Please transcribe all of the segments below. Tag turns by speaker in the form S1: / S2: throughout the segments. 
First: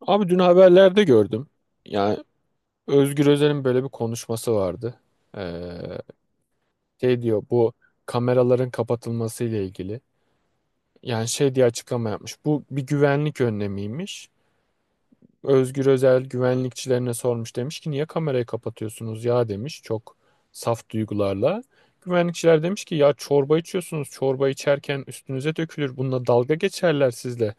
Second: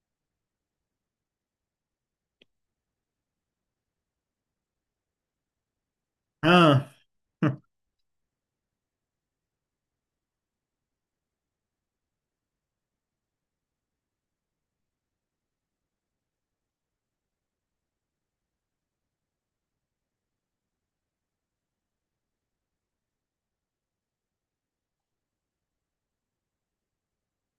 S1: Abi dün haberlerde gördüm. Yani Özgür Özel'in böyle bir konuşması vardı. Ee,
S2: Ha.
S1: Şey diyor bu kameraların kapatılması ile ilgili. Yani şey diye açıklama yapmış. Bu bir güvenlik önlemiymiş. Özgür Özel güvenlikçilerine sormuş, demiş ki niye kamerayı kapatıyorsunuz ya, demiş, çok saf duygularla. Güvenlikçiler demiş ki ya çorba içiyorsunuz, çorba içerken üstünüze dökülür, bununla dalga geçerler sizle.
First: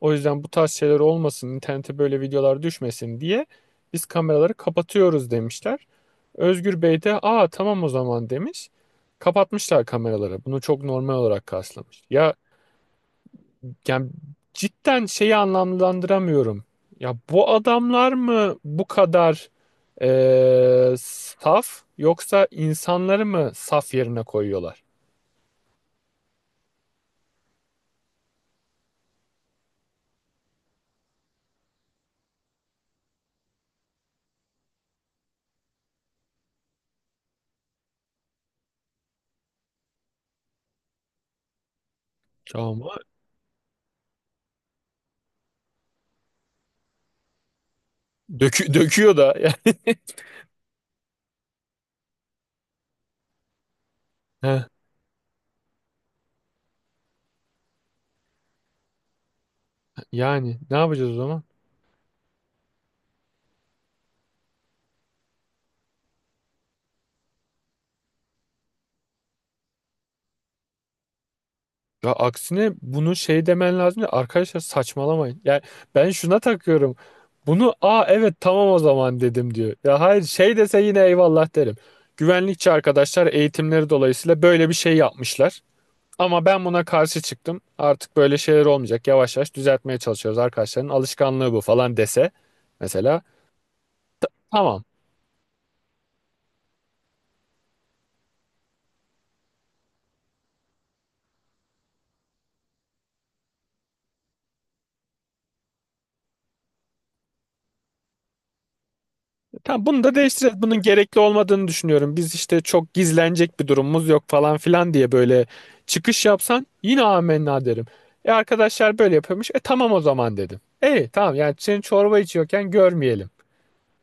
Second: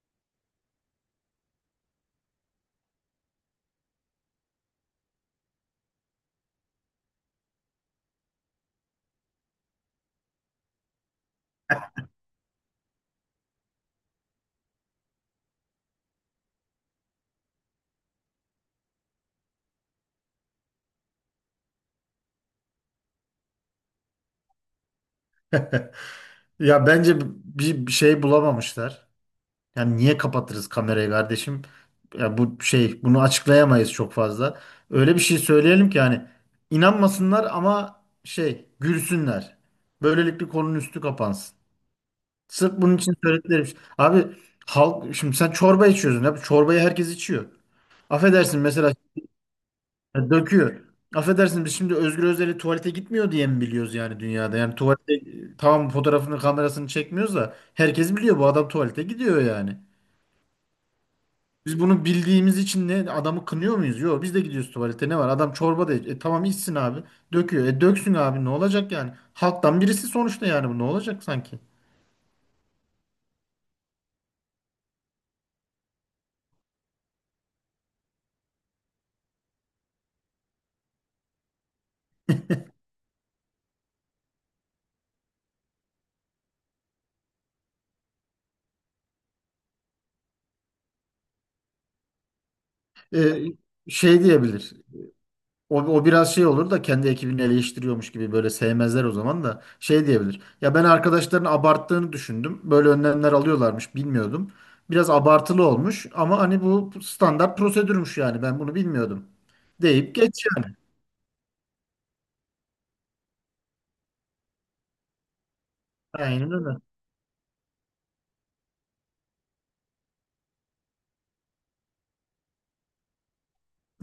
S1: O yüzden bu tarz şeyler olmasın, internete böyle videolar düşmesin diye biz kameraları kapatıyoruz demişler. Özgür Bey de aa tamam o zaman demiş. Kapatmışlar kameraları. Bunu çok normal olarak karşılamış. Ya, yani cidden şeyi anlamlandıramıyorum. Ya bu adamlar mı bu kadar saf, yoksa insanları mı saf yerine koyuyorlar?
S2: Ya bence bir şey bulamamışlar. Yani niye kapatırız kamerayı kardeşim? Ya bu şey bunu açıklayamayız çok fazla. Öyle bir şey söyleyelim ki hani inanmasınlar ama şey gülsünler. Böylelikle konunun üstü kapansın. Sırf
S1: Ama
S2: bunun için söyledikleri bir şey. Abi halk şimdi sen çorba içiyorsun. Abi çorbayı herkes içiyor. Affedersin mesela
S1: döküyor da.
S2: ya döküyor. Affedersin biz şimdi Özgür Özel'i tuvalete gitmiyor diye mi biliyoruz yani dünyada?
S1: Heh,
S2: Yani tuvalete tamam fotoğrafını kamerasını çekmiyoruz da herkes biliyor bu adam tuvalete gidiyor yani.
S1: yani ne yapacağız o zaman?
S2: Biz bunu bildiğimiz için ne adamı kınıyor muyuz? Yok biz de gidiyoruz tuvalete, ne var? Adam çorba da tamam içsin abi. Döküyor. E döksün abi ne olacak yani? Halktan birisi sonuçta, yani bu ne olacak sanki?
S1: Ya aksine bunu şey demen lazım: ya arkadaşlar, saçmalamayın. Yani ben şuna takıyorum. Bunu aa evet tamam o zaman dedim diyor. Ya hayır, şey dese yine eyvallah derim. Güvenlikçi arkadaşlar eğitimleri dolayısıyla böyle bir şey yapmışlar. Ama ben buna karşı çıktım. Artık böyle şeyler olmayacak. Yavaş yavaş düzeltmeye çalışıyoruz, arkadaşların alışkanlığı bu falan dese. Mesela
S2: E, Şey diyebilir.
S1: tamam.
S2: O biraz şey olur da kendi ekibini eleştiriyormuş gibi böyle sevmezler, o zaman da şey diyebilir. Ya ben arkadaşların abarttığını düşündüm. Böyle önlemler alıyorlarmış, bilmiyordum. Biraz abartılı olmuş ama hani bu standart prosedürmüş, yani ben bunu bilmiyordum.
S1: Tamam, bunu da
S2: Deyip
S1: değiştireceğiz.
S2: geçiyor.
S1: Bunun gerekli olmadığını düşünüyorum. Biz işte çok gizlenecek bir durumumuz yok falan filan diye böyle çıkış
S2: Aynen
S1: yapsan
S2: öyle.
S1: yine amenna derim. E arkadaşlar böyle yapıyormuş. E tamam o zaman dedim. E tamam, yani senin çorba içiyorken görmeyelim.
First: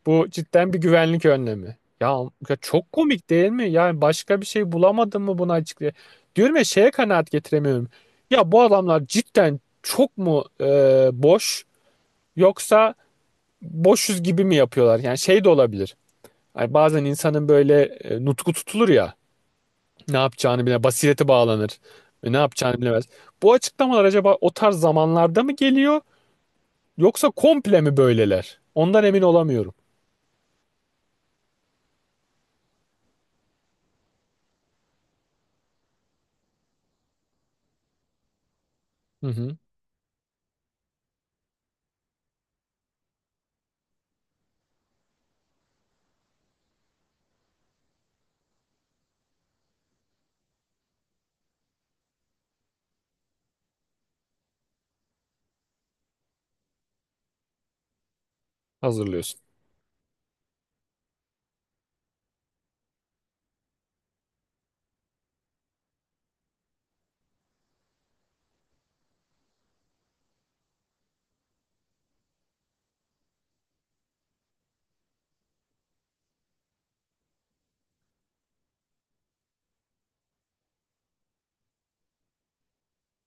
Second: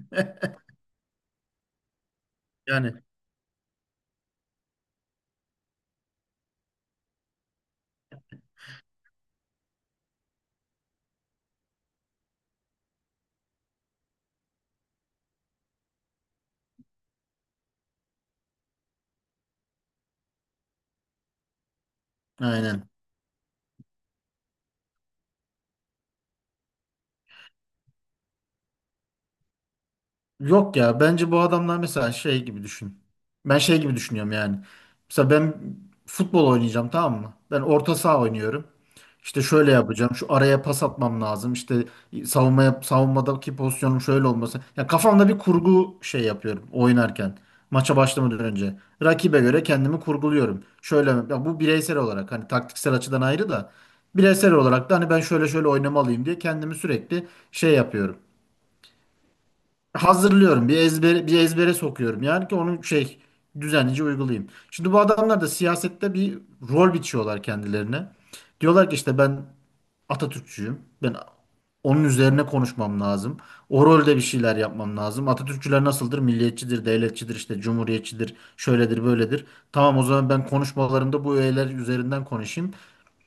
S1: Bu cidden bir güvenlik önlemi. Ya çok
S2: Yani
S1: komik değil mi? Yani başka bir şey bulamadın mı buna açıklayayım? Diyorum ya, şeye kanaat getiremiyorum. Ya bu adamlar cidden çok mu boş, yoksa boşuz gibi mi yapıyorlar? Yani şey de olabilir. Ay bazen insanın böyle nutku tutulur ya. Ne yapacağını bile basireti bağlanır. Ve ne yapacağını
S2: aynen.
S1: bilemez. Bu açıklamalar acaba o tarz zamanlarda mı geliyor, yoksa komple mi böyleler? Ondan emin olamıyorum.
S2: Yok ya, bence bu adamlar mesela şey gibi düşün. Ben şey gibi düşünüyorum yani. Mesela ben futbol oynayacağım, tamam mı? Ben orta saha oynuyorum.
S1: Hı
S2: İşte
S1: hı.
S2: şöyle yapacağım. Şu araya pas atmam lazım. İşte savunmaya, savunmadaki pozisyonum şöyle olması. Ya kafamda bir kurgu şey yapıyorum oynarken. Maça başlamadan önce. Rakibe göre kendimi kurguluyorum. Şöyle, ya bu bireysel olarak hani taktiksel açıdan ayrı da bireysel olarak da hani ben şöyle şöyle oynamalıyım diye kendimi sürekli şey yapıyorum,
S1: Hazırlıyorsun.
S2: hazırlıyorum. Bir ezbere sokuyorum. Yani ki onu şey düzenlice uygulayayım. Şimdi bu adamlar da siyasette bir rol biçiyorlar kendilerine. Diyorlar ki işte ben Atatürkçüyüm. Ben onun üzerine konuşmam lazım. O rolde bir şeyler yapmam lazım. Atatürkçüler nasıldır? Milliyetçidir, devletçidir, işte cumhuriyetçidir, şöyledir, böyledir. Tamam o zaman ben konuşmalarımda bu öğeler üzerinden konuşayım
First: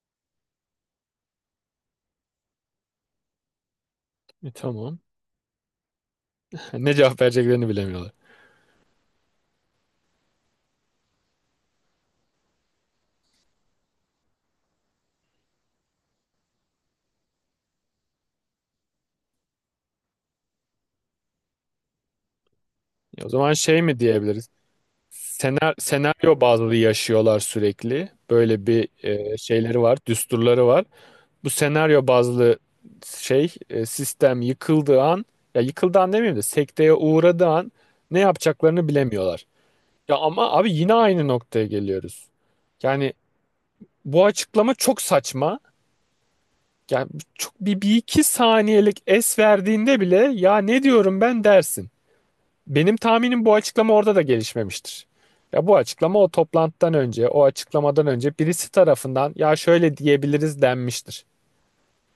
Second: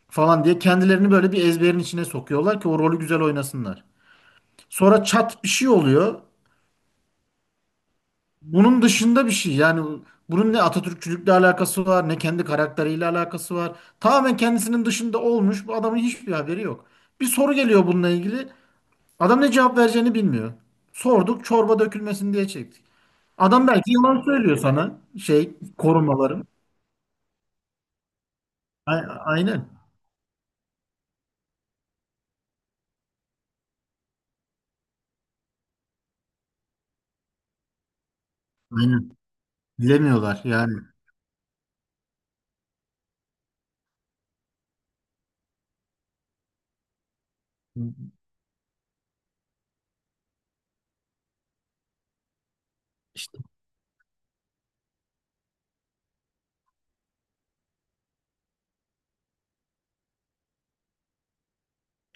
S2: falan diye kendilerini böyle bir ezberin içine sokuyorlar ki o rolü güzel oynasınlar.
S1: E, tamam.
S2: Sonra çat bir şey oluyor.
S1: Ne cevap vereceklerini bilemiyorlar.
S2: Bunun dışında bir şey, yani bunun ne Atatürkçülükle alakası var ne kendi karakteriyle alakası var. Tamamen kendisinin dışında olmuş, bu adamın hiçbir haberi yok. Bir soru geliyor bununla ilgili, adam ne cevap vereceğini bilmiyor. Sorduk, çorba dökülmesin diye çektik.
S1: E, o zaman
S2: Adam
S1: şey
S2: belki
S1: mi
S2: yalan
S1: diyebiliriz?
S2: söylüyor sana, şey
S1: Senaryo
S2: korumalarım.
S1: bazlı yaşıyorlar sürekli. Böyle bir
S2: A- Aynen.
S1: şeyleri var, düsturları var. Bu senaryo bazlı şey, sistem yıkıldığı an, ya yıkıldığı an demeyeyim de sekteye uğradığı an ne yapacaklarını
S2: Aynen.
S1: bilemiyorlar. Ya
S2: Bilemiyorlar
S1: ama abi
S2: yani.
S1: yine aynı noktaya geliyoruz. Yani bu açıklama çok saçma. Yani çok bir iki saniyelik es verdiğinde bile ya ne diyorum ben dersin. Benim tahminim, bu açıklama orada da gelişmemiştir. Ya bu açıklama o toplantıdan önce, o açıklamadan önce birisi tarafından ya şöyle diyebiliriz denmiştir.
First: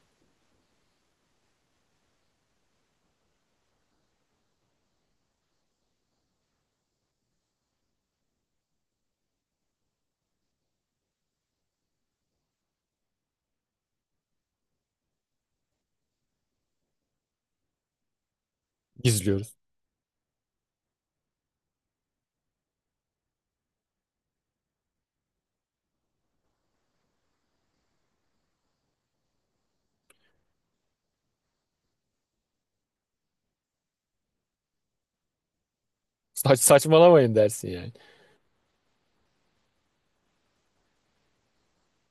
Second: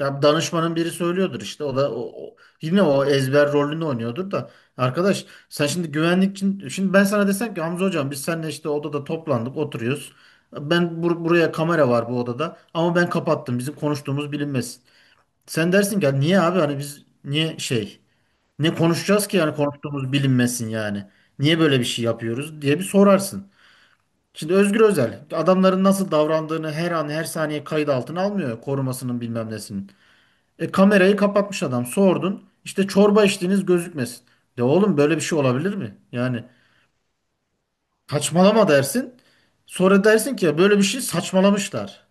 S2: Ya danışmanın biri söylüyordur işte, o da yine o ezber rolünü oynuyordur da arkadaş sen şimdi güvenlik için, şimdi ben sana desem ki Hamza hocam biz seninle işte odada toplandık oturuyoruz, ben buraya kamera var bu odada ama ben kapattım, bizim konuştuğumuz bilinmesin, sen dersin ki "Ya niye abi, hani biz niye şey, ne konuşacağız ki yani,
S1: Gizliyoruz.
S2: konuştuğumuz bilinmesin yani niye böyle bir şey yapıyoruz" diye bir sorarsın. Şimdi Özgür Özel adamların nasıl davrandığını her an her saniye kayıt altına almıyor, korumasının bilmem nesinin. Kamerayı kapatmış adam. Sordun. İşte çorba içtiğiniz gözükmesin. De oğlum, böyle bir şey olabilir mi? Yani
S1: Saçmalamayın dersin yani.
S2: saçmalama dersin. Sonra dersin ki "Ya böyle bir şey saçmalamışlar."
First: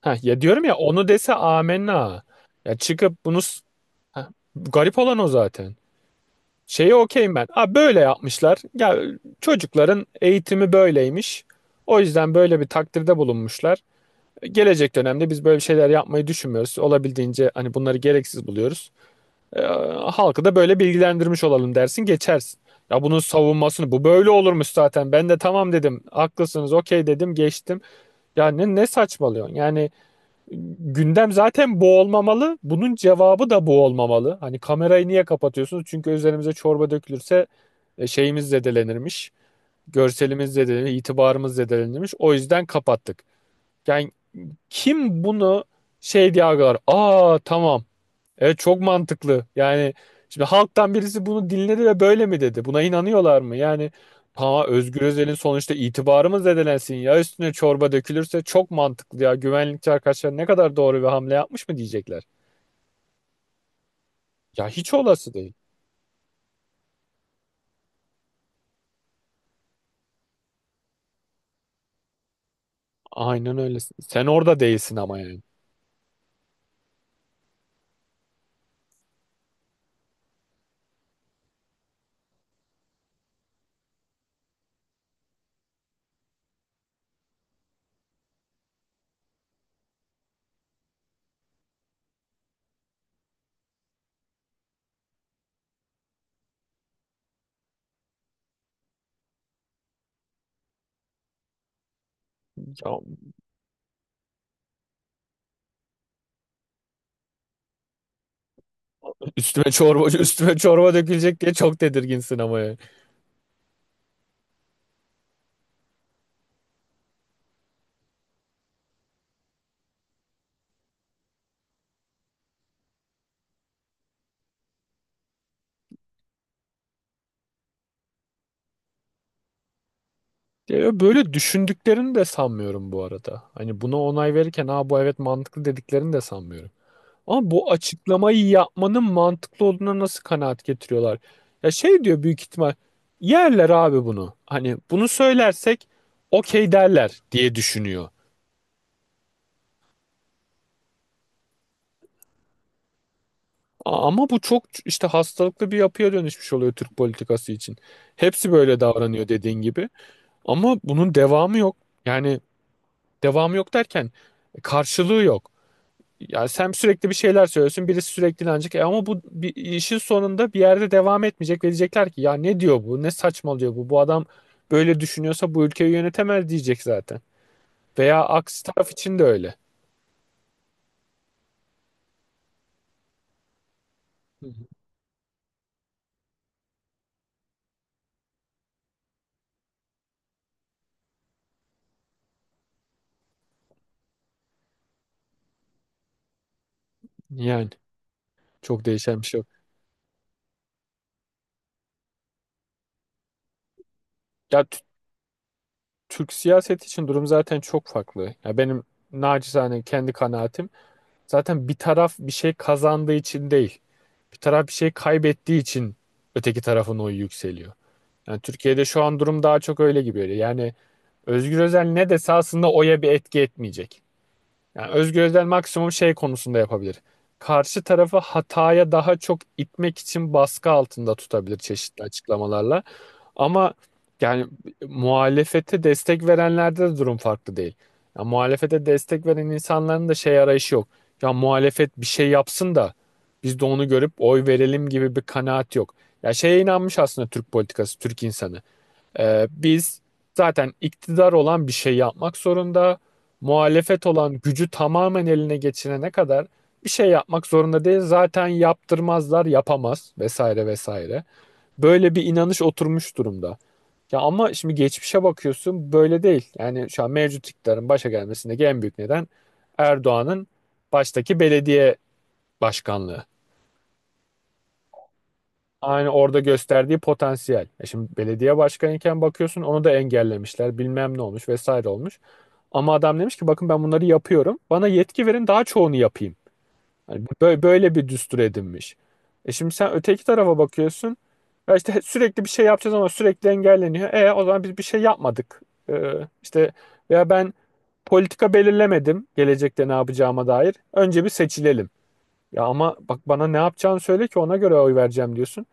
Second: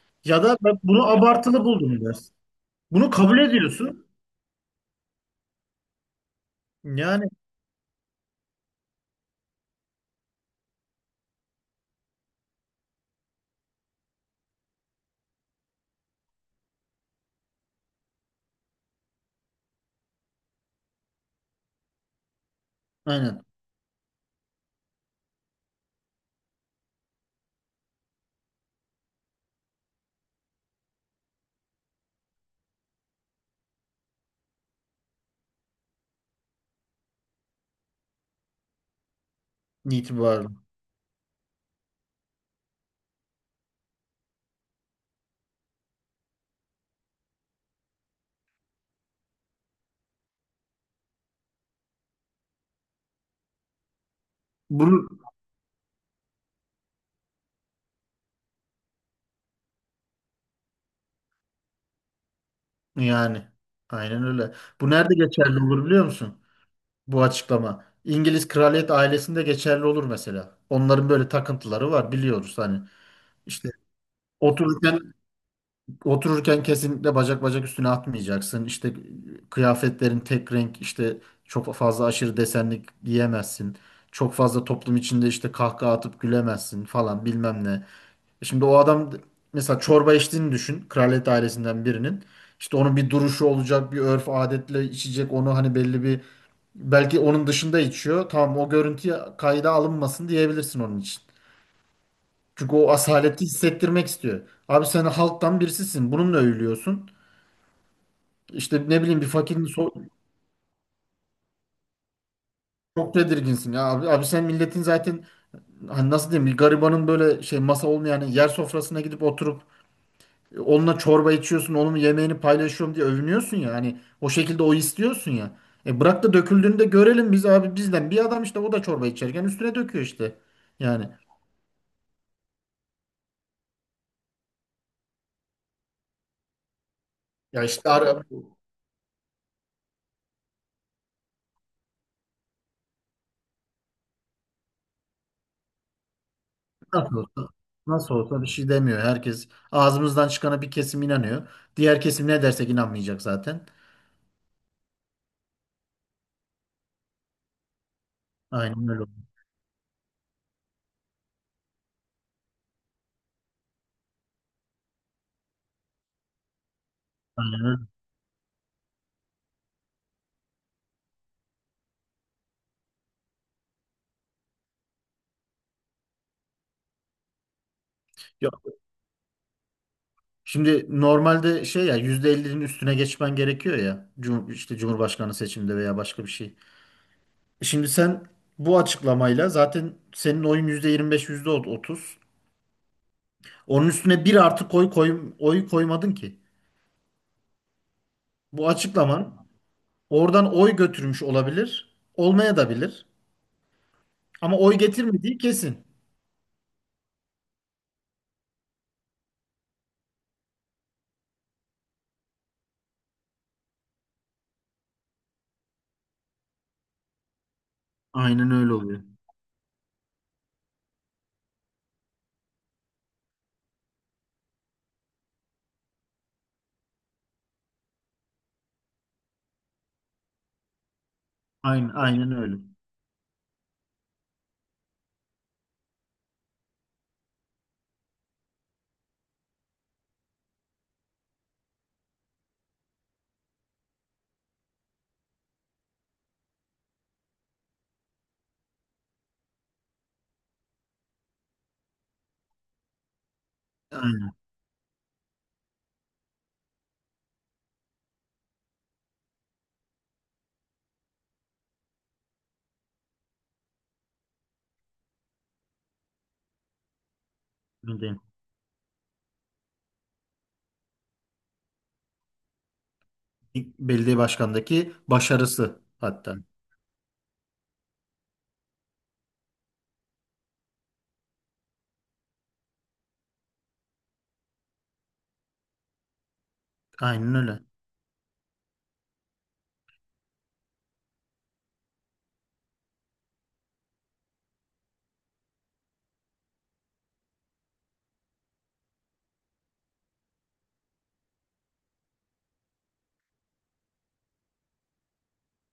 S1: Ha, ya
S2: Ya da
S1: diyorum ya,
S2: ben bunu
S1: onu dese
S2: abartılı buldum
S1: amenna.
S2: dersin.
S1: Ya
S2: Bunu
S1: çıkıp
S2: kabul
S1: bunu s-
S2: ediyorsun.
S1: ha, garip olan o zaten. Şeye
S2: Yani
S1: okeyim ben. Ha, böyle yapmışlar. Ya çocukların eğitimi böyleymiş. O yüzden böyle bir takdirde bulunmuşlar. Gelecek dönemde biz böyle şeyler yapmayı düşünmüyoruz. Olabildiğince hani bunları gereksiz buluyoruz. Ee, Halkı da böyle bilgilendirmiş olalım dersin, geçersin. Ya bunun
S2: aynen,
S1: savunmasını bu böyle olurmuş zaten. Ben de tamam dedim. Haklısınız, okey dedim, geçtim. Ya ne saçmalıyorsun? Yani gündem zaten bu olmamalı. Bunun cevabı da bu olmamalı. Hani kamerayı niye kapatıyorsunuz? Çünkü üzerimize çorba dökülürse şeyimiz zedelenirmiş.
S2: itibarlı.
S1: Görselimiz zedelenir, itibarımız zedelenirmiş. O yüzden kapattık. Yani kim bunu şey diye algılar? Aa tamam. Evet çok mantıklı. Yani şimdi halktan birisi bunu dinledi ve böyle mi dedi? Buna inanıyorlar mı? Yani ha, Özgür
S2: Bunu,
S1: Özel'in sonuçta itibarı mı zedelensin, ya üstüne çorba dökülürse, çok mantıklı ya. Güvenlikçi arkadaşlar ne kadar doğru bir hamle yapmış mı diyecekler.
S2: yani aynen öyle.
S1: Ya
S2: Bu
S1: hiç
S2: nerede
S1: olası değil.
S2: geçerli olur biliyor musun? Bu açıklama. İngiliz kraliyet ailesinde geçerli olur mesela. Onların böyle takıntıları var biliyoruz hani.
S1: Aynen
S2: İşte
S1: öyle. Sen orada değilsin
S2: otururken,
S1: ama yani.
S2: otururken kesinlikle bacak bacak üstüne atmayacaksın. İşte kıyafetlerin tek renk, işte çok fazla aşırı desenlik giyemezsin. Çok fazla toplum içinde işte kahkaha atıp gülemezsin falan bilmem ne. Şimdi o adam mesela çorba içtiğini düşün. Kraliyet ailesinden birinin. İşte onun bir duruşu olacak, bir örf adetle içecek. Onu hani belli bir, belki onun dışında içiyor. Tamam, o görüntü kayda alınmasın diyebilirsin onun için. Çünkü
S1: Ya
S2: o asaleti hissettirmek istiyor. Abi sen halktan birisisin. Bununla övülüyorsun. İşte ne bileyim bir fakirin so
S1: üstüme çorba dökülecek diye çok tedirginsin ama yani.
S2: çok tedirginsin ya abi. Abi sen milletin zaten hani nasıl diyeyim, bir garibanın böyle şey masa olmayan yani yer sofrasına gidip oturup onunla çorba içiyorsun, onun yemeğini paylaşıyorum diye övünüyorsun ya, hani o şekilde o istiyorsun ya. E bırak da döküldüğünü de görelim biz abi, bizden bir adam işte, o da çorba içerken üstüne döküyor işte.
S1: Ya
S2: Yani
S1: böyle düşündüklerini de sanmıyorum bu arada. Hani buna onay verirken ha bu evet mantıklı dediklerini de sanmıyorum. Ama
S2: ya
S1: bu açıklamayı yapmanın mantıklı olduğuna nasıl kanaat getiriyorlar? Ya şey diyor büyük ihtimal: yerler abi bunu. Hani bunu söylersek okey
S2: nasıl
S1: derler
S2: olsa,
S1: diye düşünüyor.
S2: nasıl olsa bir şey demiyor. Herkes ağzımızdan çıkana bir kesim inanıyor. Diğer kesim ne dersek inanmayacak zaten.
S1: Ama bu çok işte hastalıklı bir yapıya dönüşmüş oluyor Türk politikası için. Hepsi böyle
S2: Aynen öyle.
S1: davranıyor dediğin gibi. Ama bunun devamı yok. Yani devamı yok derken, karşılığı yok. Yani sen sürekli bir şeyler
S2: Aynen öyle.
S1: söylüyorsun, birisi sürekli inanacak. E ama bu bir, işin sonunda bir yerde devam etmeyecek ve diyecekler ki ya ne diyor bu, ne saçmalıyor bu, bu adam böyle düşünüyorsa bu ülkeyi yönetemez diyecek zaten. Veya aksi taraf için de öyle.
S2: Şimdi normalde şey, ya %50'nin üstüne geçmen gerekiyor ya.
S1: Hı hı.
S2: İşte Cumhurbaşkanı seçiminde veya başka bir şey. Şimdi sen bu açıklamayla zaten senin oyun %25, %30. Onun üstüne bir artı koy, oy koymadın ki.
S1: Yani
S2: Bu
S1: çok değişen bir şey yok.
S2: açıklaman oradan oy götürmüş olabilir. Olmaya da bilir. Ama
S1: Ya
S2: oy
S1: t-
S2: getirmediği kesin.
S1: Türk siyaseti için durum zaten çok farklı. Ya benim naçizane kendi kanaatim, zaten bir taraf bir şey kazandığı için değil, bir taraf bir şey kaybettiği için öteki tarafın oyu yükseliyor. Yani
S2: Aynen öyle
S1: Türkiye'de
S2: oluyor.
S1: şu an durum daha çok öyle gibi. Öyle. Yani Özgür Özel ne dese aslında oya bir etki etmeyecek. Yani Özgür Özel maksimum şey konusunda yapabilir: karşı tarafı hataya daha çok itmek için baskı altında tutabilir
S2: Aynen,
S1: çeşitli
S2: aynen öyle.
S1: açıklamalarla. Ama yani muhalefete destek verenlerde de durum farklı değil. Ya muhalefete destek veren insanların da şey arayışı yok. Ya muhalefet bir şey yapsın da biz de onu görüp oy verelim gibi bir kanaat yok. Ya şeye inanmış aslında Türk politikası, Türk insanı. Biz, zaten iktidar olan bir şey yapmak zorunda. Muhalefet
S2: Aynen.
S1: olan gücü tamamen eline geçirene kadar bir şey yapmak zorunda değil. Zaten yaptırmazlar, yapamaz vesaire vesaire. Böyle bir inanış oturmuş durumda. Ya ama şimdi geçmişe bakıyorsun, böyle değil. Yani şu an mevcut iktidarın
S2: Öyle
S1: başa
S2: değil.
S1: gelmesindeki en büyük neden Erdoğan'ın baştaki belediye başkanlığı.
S2: Belediye başkanındaki başarısı
S1: Aynı
S2: hatta.
S1: orada gösterdiği potansiyel. E şimdi belediye başkanıyken bakıyorsun, onu da engellemişler. Bilmem ne olmuş, vesaire olmuş. Ama adam demiş ki bakın ben bunları yapıyorum. Bana yetki verin, daha çoğunu yapayım. Hani
S2: Aynen öyle.
S1: böyle, böyle bir düstur edinmiş. E şimdi sen öteki tarafa bakıyorsun. Ya işte sürekli bir şey yapacağız ama sürekli engelleniyor. E o zaman biz bir şey yapmadık. E, işte veya ben politika belirlemedim gelecekte ne yapacağıma dair. Önce bir seçilelim. Ya ama bak, bana ne yapacağını söyle ki ona göre oy vereceğim diyorsun.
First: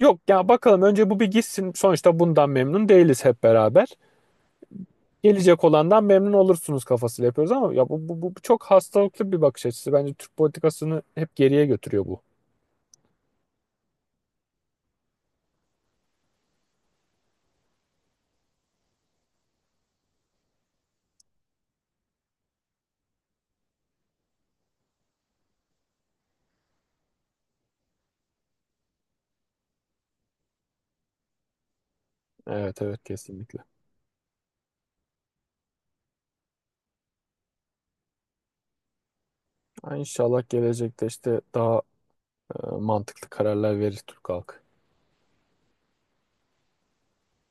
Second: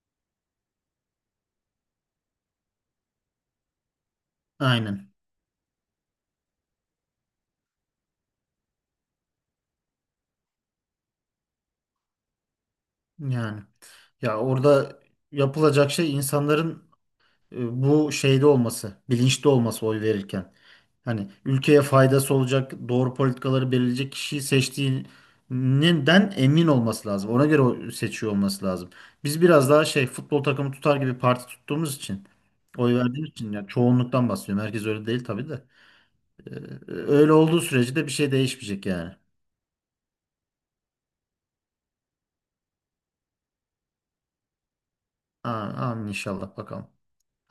S1: Yok ya, bakalım önce bu bir gitsin. Sonuçta bundan memnun değiliz hep beraber,
S2: Aynen.
S1: gelecek olandan memnun olursunuz kafasıyla yapıyoruz ama ya bu çok hastalıklı bir bakış açısı. Bence Türk politikasını hep geriye götürüyor bu.
S2: Yani ya orada yapılacak şey, insanların bu şeyde olması, bilinçli olması oy verirken. Hani ülkeye faydası olacak, doğru politikaları belirleyecek kişiyi seçtiğinden emin olması lazım. Ona göre o seçiyor olması lazım. Biz biraz daha şey, futbol takımı tutar gibi parti tuttuğumuz için,
S1: Evet
S2: oy
S1: evet
S2: verdiğimiz için,
S1: kesinlikle.
S2: ya çoğunluktan bahsediyorum. Herkes öyle değil tabii de. Ee, Öyle olduğu sürece de bir şey değişmeyecek yani.
S1: Ha, İnşallah gelecekte işte daha mantıklı kararlar verir Türk halkı.
S2: A- Amin inşallah, bakalım.